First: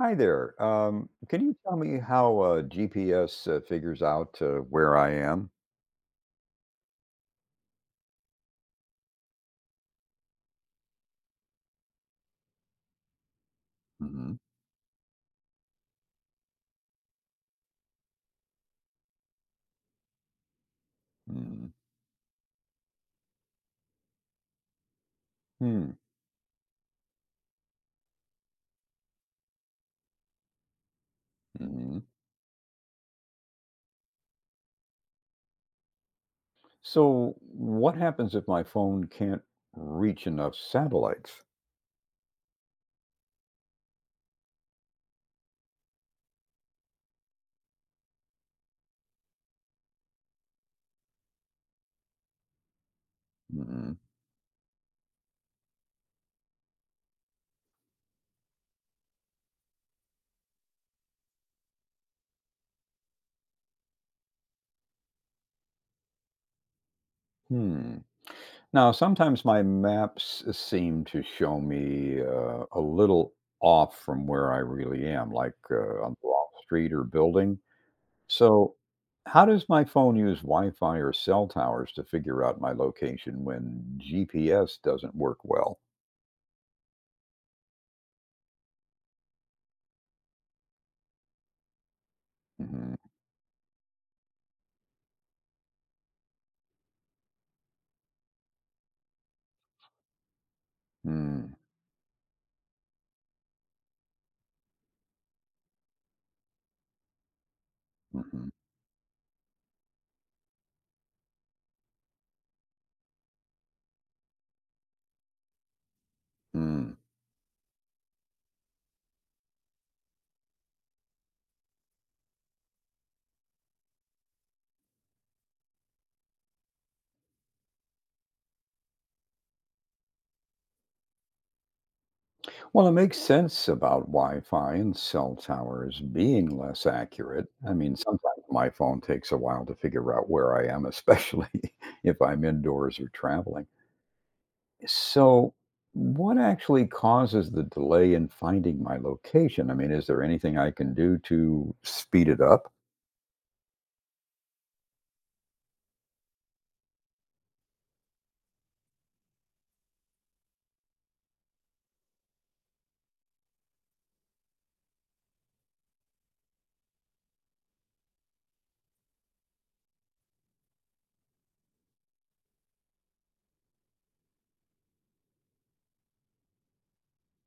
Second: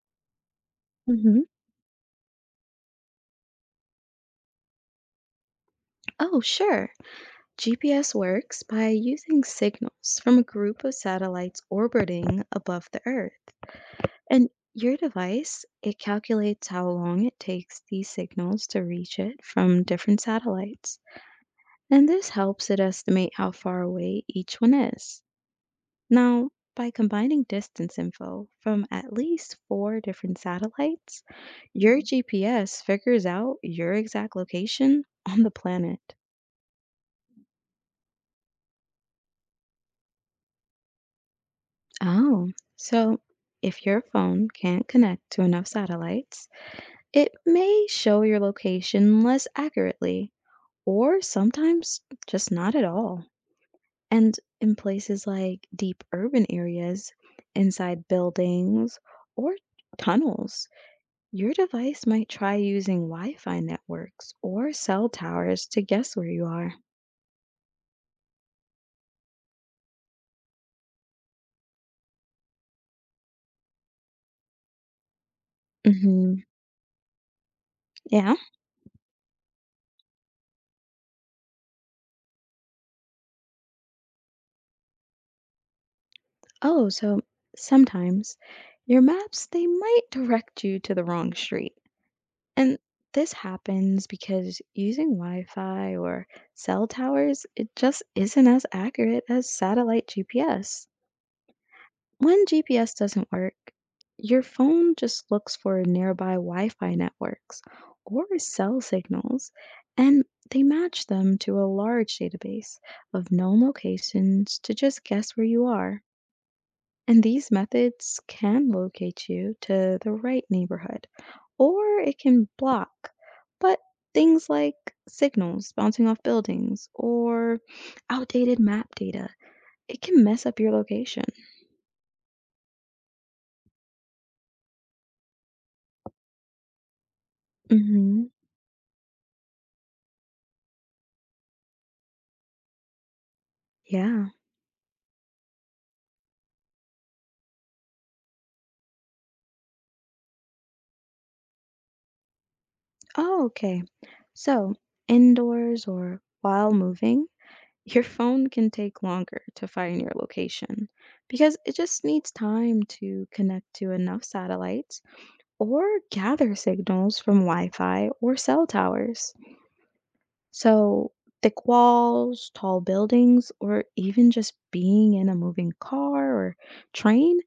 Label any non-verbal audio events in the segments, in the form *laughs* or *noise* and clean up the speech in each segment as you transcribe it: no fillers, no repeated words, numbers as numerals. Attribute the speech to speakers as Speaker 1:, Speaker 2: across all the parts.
Speaker 1: Hi there.
Speaker 2: Hmm.
Speaker 1: Can you tell me how GPS figures out where I am?
Speaker 2: Oh, sure. GPS works by using signals from a group of satellites orbiting above the Earth.
Speaker 1: Hmm
Speaker 2: And your device, it calculates how long it takes these signals to reach it from different satellites.
Speaker 1: hmm
Speaker 2: And this helps it estimate how far away each one is.
Speaker 1: hmm
Speaker 2: Now, by combining distance info from at least four different satellites, your,
Speaker 1: hmm
Speaker 2: mhm, GPS figures out your exact location on the planet.
Speaker 1: So, what happens if my phone can't reach enough satellites?
Speaker 2: Oh, so if your phone can't connect to enough satellites, it may show your location less accurately, or sometimes just not at all.
Speaker 1: Hmm
Speaker 2: And in places like deep urban areas, inside buildings, or tunnels, your device might try using Wi Fi networks or cell towers to guess where you are.
Speaker 1: Hmm. Now, sometimes my maps seem to show me a little off from where I really am, like on the
Speaker 2: Hmm.
Speaker 1: wrong street or building.
Speaker 2: Yeah.
Speaker 1: So, how does my phone use Wi Fi or cell towers to figure out my location when GPS doesn't work well?
Speaker 2: Oh, so sometimes your maps, they might direct you to the wrong street. And
Speaker 1: Mhm,
Speaker 2: this happens because using Wi Fi or cell towers, it just isn't as accurate as satellite GPS.
Speaker 1: mm,
Speaker 2: When GPS doesn't work, your phone just looks for nearby Wi Fi networks or
Speaker 1: mhm,
Speaker 2: cell signals, and they match them to a large database of known locations to just guess where you are.
Speaker 1: mm.
Speaker 2: And these methods can locate you to the right neighborhood, or it can block. But things like signals bouncing off buildings or outdated map data, it can mess up your location.
Speaker 1: Well, it makes sense about Wi Fi and cell towers being less accurate. I mean,
Speaker 2: Hmm.
Speaker 1: sometimes my phone takes a while to figure out where I am, especially *laughs* if I'm indoors or traveling.
Speaker 2: Yeah.
Speaker 1: So, what actually causes the delay in finding my location? I mean, is there anything I can do to speed it up?
Speaker 2: Oh, okay. So, indoors or while moving, *laughs* your phone can take longer to find your location because it just needs time to connect to enough satellites or gather signals from Wi Fi or cell towers. So, thick walls, tall buildings, or even just being in a moving car or train,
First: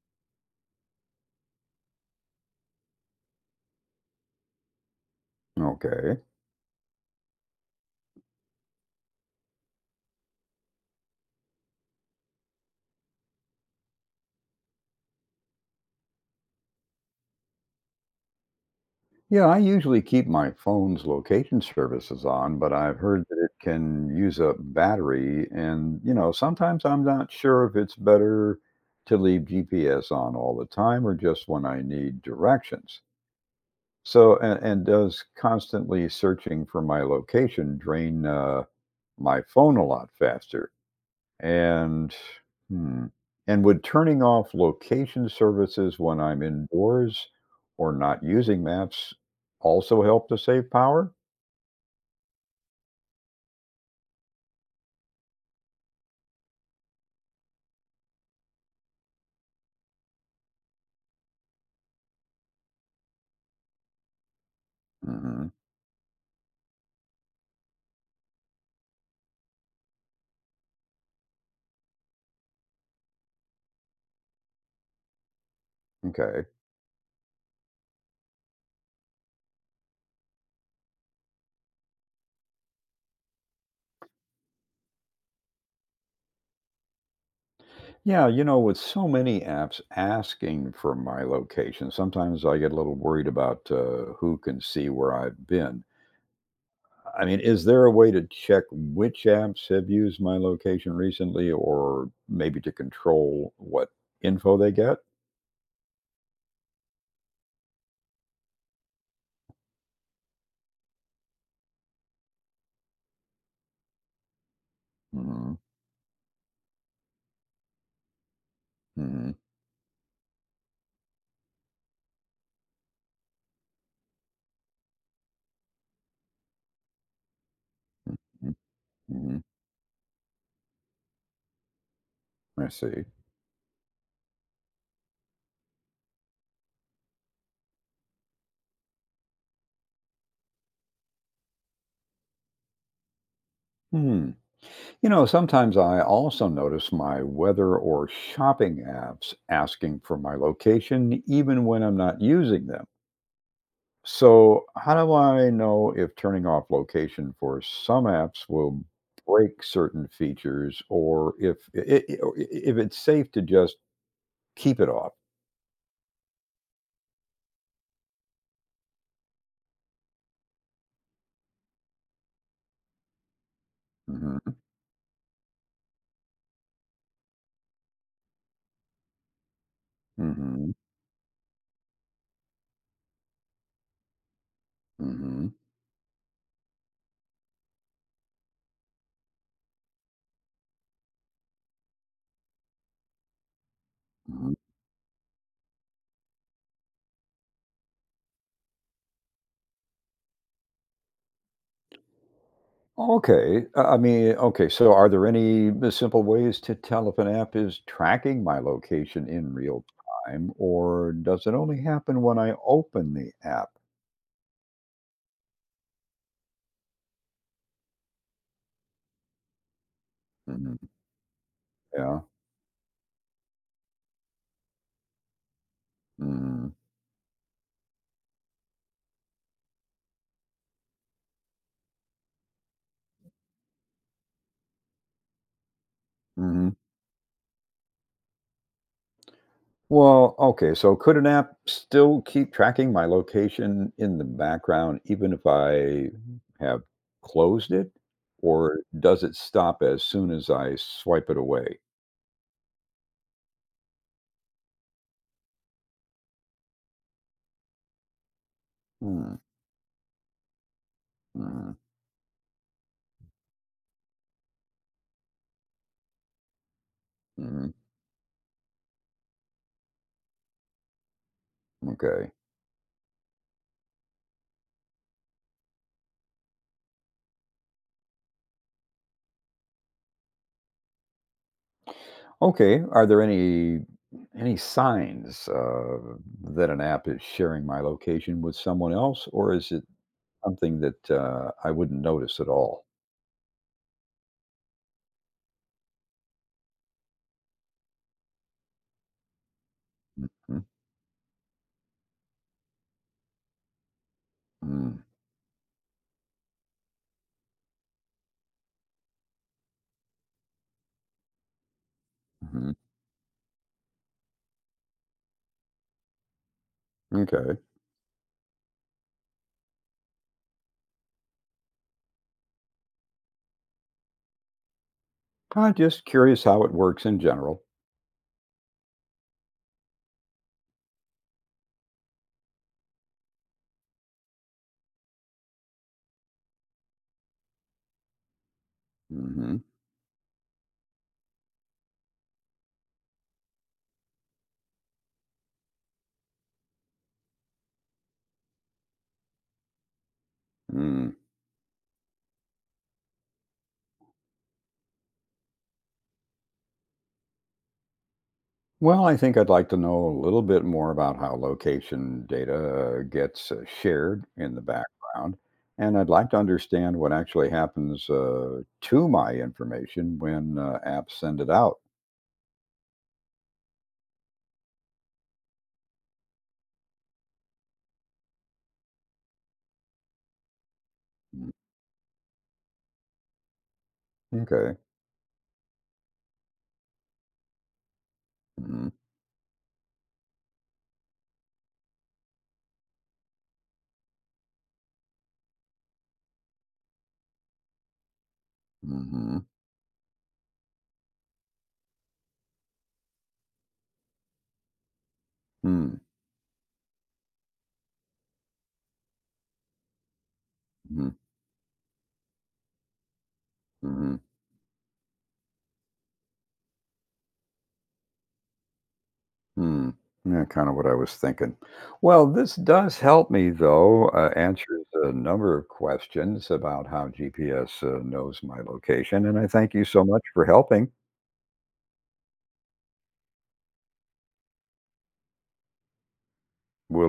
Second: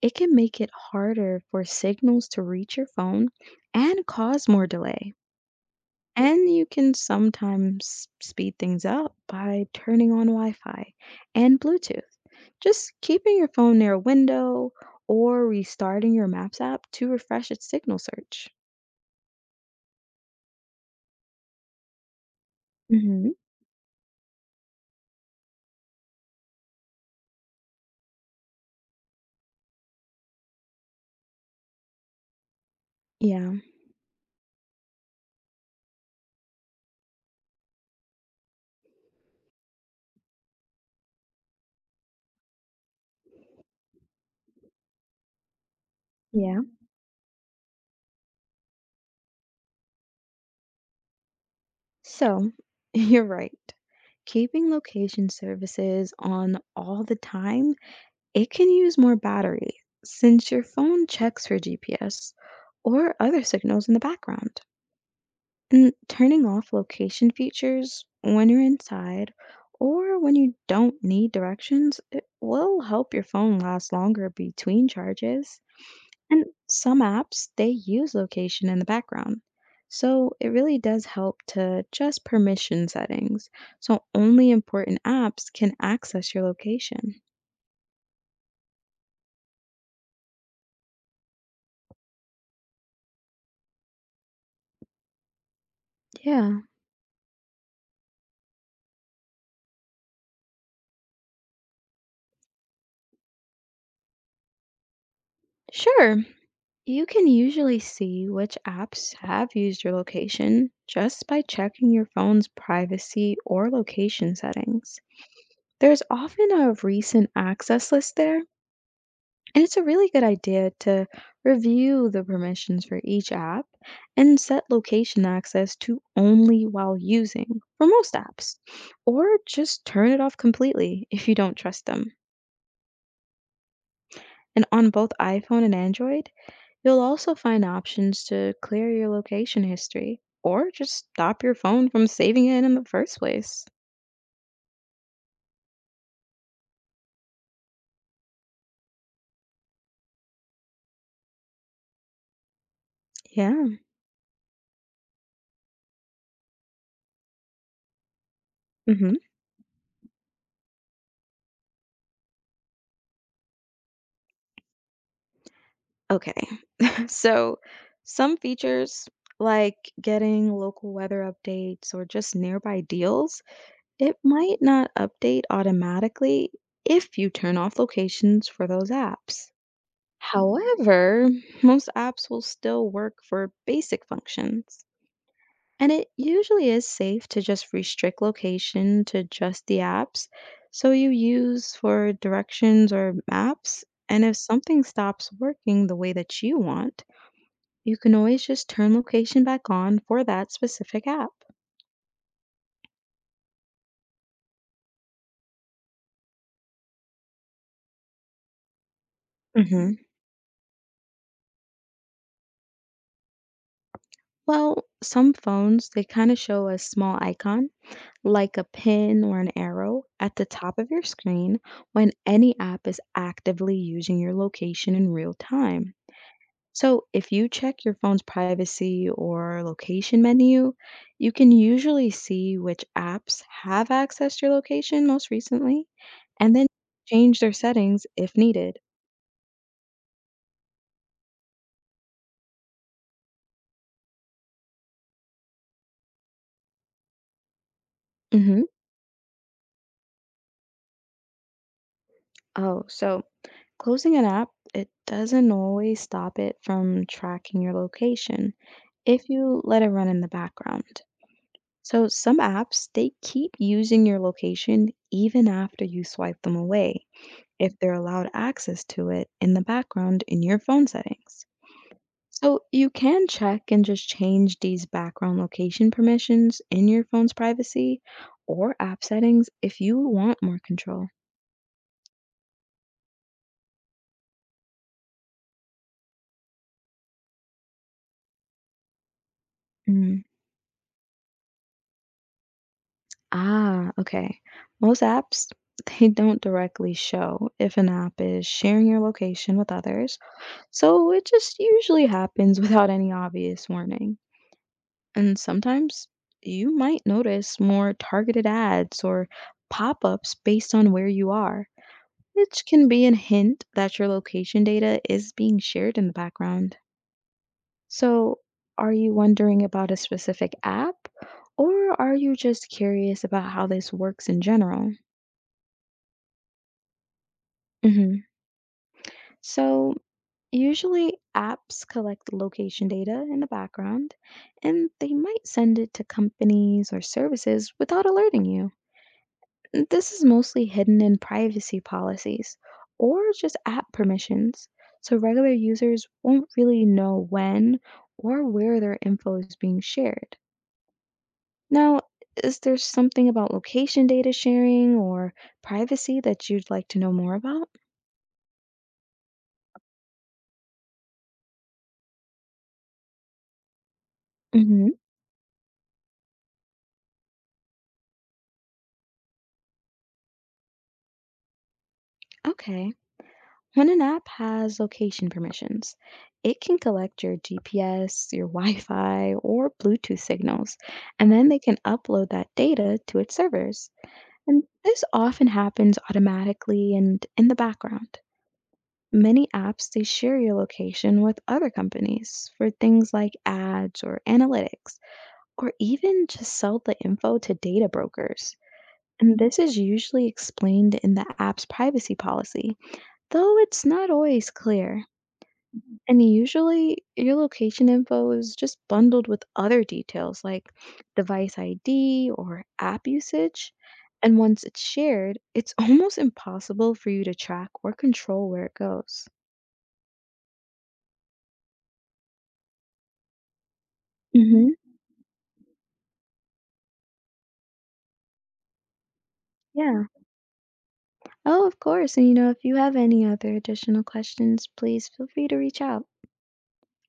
Speaker 2: it can make it harder for signals to reach your phone and cause more delay.
Speaker 1: Okay.
Speaker 2: And you can sometimes speed things up by turning on Wi Fi and Bluetooth. Just keeping your phone near a window or restarting your Maps app to refresh its signal search.
Speaker 1: Yeah, I usually keep my phone's location services on, but I've heard
Speaker 2: Mhm.
Speaker 1: that it can use up battery. And, you know, sometimes I'm not sure if it's better to leave GPS on all the time or just when I need directions.
Speaker 2: Yeah,
Speaker 1: So, and does constantly searching for my location drain my phone a lot faster? And hmm, and would turning off location services when I'm
Speaker 2: yeah.
Speaker 1: indoors or not using maps also help to save power?
Speaker 2: So, *laughs* you're right. Keeping location services on all the time, it can use more battery since your phone checks for GPS or other signals in the background.
Speaker 1: Hmm
Speaker 2: And turning off location features when you're inside or when you don't need directions, it will help your phone last longer between charges.
Speaker 1: Okay.
Speaker 2: And some apps, they use location in the background. So it really does help to just permission settings. So only important apps can access your location.
Speaker 1: Yeah, you know, with so many apps asking for my location, sometimes I get a little worried about who can see where I've been.
Speaker 2: Yeah,
Speaker 1: I mean, is there a way to check which apps have used my location recently or maybe to control what info they get?
Speaker 2: sure. You can usually see which apps have used your location just by checking your phone's privacy or location settings.
Speaker 1: Mm-hmm.
Speaker 2: There's often a recent access list there. And it's a really good idea to review the permissions for each app and set location access to only while using for most apps, or
Speaker 1: hmm
Speaker 2: just turn it off completely if you don't trust them.
Speaker 1: I see.
Speaker 2: And on both iPhone and Android, you'll also find options to clear your location history or just stop your phone from saving it in the first place.
Speaker 1: Hmm. You know, sometimes I also notice my weather or shopping apps asking for my location, even when I'm not using them.
Speaker 2: Yeah.
Speaker 1: So, how do I know if turning off location for some apps will
Speaker 2: Hmm.
Speaker 1: break certain features or if I- I- or I- if it's safe to just keep it off?
Speaker 2: Okay. So, some features like getting local weather updates or just nearby deals, it
Speaker 1: Hmm
Speaker 2: might not update automatically if you turn off locations for those apps.
Speaker 1: hmm
Speaker 2: However, most apps will still work for basic functions.
Speaker 1: hmm
Speaker 2: And it usually is safe to just restrict location to just the apps so you use for directions or maps. And if
Speaker 1: hmm
Speaker 2: something stops working the way that you want, you can always just turn location back on for that specific app.
Speaker 1: Okay. Okay. So, are there any simple ways to tell if an app is tracking my location in real
Speaker 2: Hmm.
Speaker 1: time, or does it only happen when I open the app?
Speaker 2: Well, some phones, they kind of show a small icon, like a pin or an arrow, at the top of
Speaker 1: Mhm.
Speaker 2: your screen when
Speaker 1: Yeah.
Speaker 2: any app is actively using your location in real time.
Speaker 1: Mm-hmm.
Speaker 2: So if you check your phone's privacy or location menu, you can usually see which apps have accessed your location most recently and then
Speaker 1: Mm-hmm.
Speaker 2: change their settings if needed.
Speaker 1: Well, okay. So, could an app still keep tracking my location in the background even if I have closed it,
Speaker 2: Hmm.
Speaker 1: or does it stop as soon as I swipe it away?
Speaker 2: Oh, so closing an app, it doesn't always stop it from tracking your location if you let it run in the background.
Speaker 1: Mm-hmm.
Speaker 2: So some apps, they keep using your location even after you swipe them away if they're allowed access to it in the background in your phone settings.
Speaker 1: Okay.
Speaker 2: So you can check and just change these background location permissions in your phone's privacy or app settings if you want more control.
Speaker 1: Okay. Are there any signs that an app is sharing my location with someone else, or is it
Speaker 2: Mm-hmm.
Speaker 1: something that I wouldn't notice at all?
Speaker 2: Ah, okay. Most apps, *laughs* they don't directly show if an app is sharing your location with others,
Speaker 1: Mhm,
Speaker 2: so it just usually happens *laughs* without any obvious warning.
Speaker 1: mm,
Speaker 2: And sometimes you might notice more targeted ads or pop-ups based on where you are, which
Speaker 1: mhm.
Speaker 2: can be a hint that your location data is being shared in the background.
Speaker 1: Okay.
Speaker 2: So, are you wondering about a specific app, or are you just curious about how this works in general?
Speaker 1: I'm just curious how it works in general.
Speaker 2: Hmm. So, usually apps collect location data in the background and they might send it to companies or services without alerting you.
Speaker 1: Hmm
Speaker 2: This is mostly hidden in privacy policies or just app permissions, so regular users won't really know when or where their info is being shared.
Speaker 1: Mm.
Speaker 2: Now, is there something about location data sharing or privacy that you'd like to know more about?
Speaker 1: Well, I think I'd like to know a little bit more about how location data gets shared in the
Speaker 2: Hmm.
Speaker 1: background, and I'd like to understand what actually happens to my information when apps send it out.
Speaker 2: Okay. When an app has location permissions, it can collect your GPS, your Wi Fi, or Bluetooth signals, and then
Speaker 1: Mm,
Speaker 2: they can upload that data to its servers. And
Speaker 1: okay.
Speaker 2: this often happens automatically and in the background.
Speaker 1: Mm,
Speaker 2: Many apps they share your location with other companies for things like ads or analytics, or even just sell the info to data brokers. And
Speaker 1: mhm,
Speaker 2: this is usually explained in the app's privacy policy, though it's not always clear.
Speaker 1: mm,
Speaker 2: And usually, your location info is just bundled with other details like
Speaker 1: mhm,
Speaker 2: device ID or app usage.
Speaker 1: mhm,
Speaker 2: And once it's shared, it's *laughs* almost impossible for you to track or control where it goes.
Speaker 1: mm. Yeah, kind of what I was thinking. Well, this does help me, though,
Speaker 2: Hmm.
Speaker 1: answers a number of questions about how GPS knows my location. And I thank you
Speaker 2: Yeah.
Speaker 1: so much for helping
Speaker 2: Oh, of course. And you know, if you have any other additional questions, please feel free to reach out.
Speaker 1: with.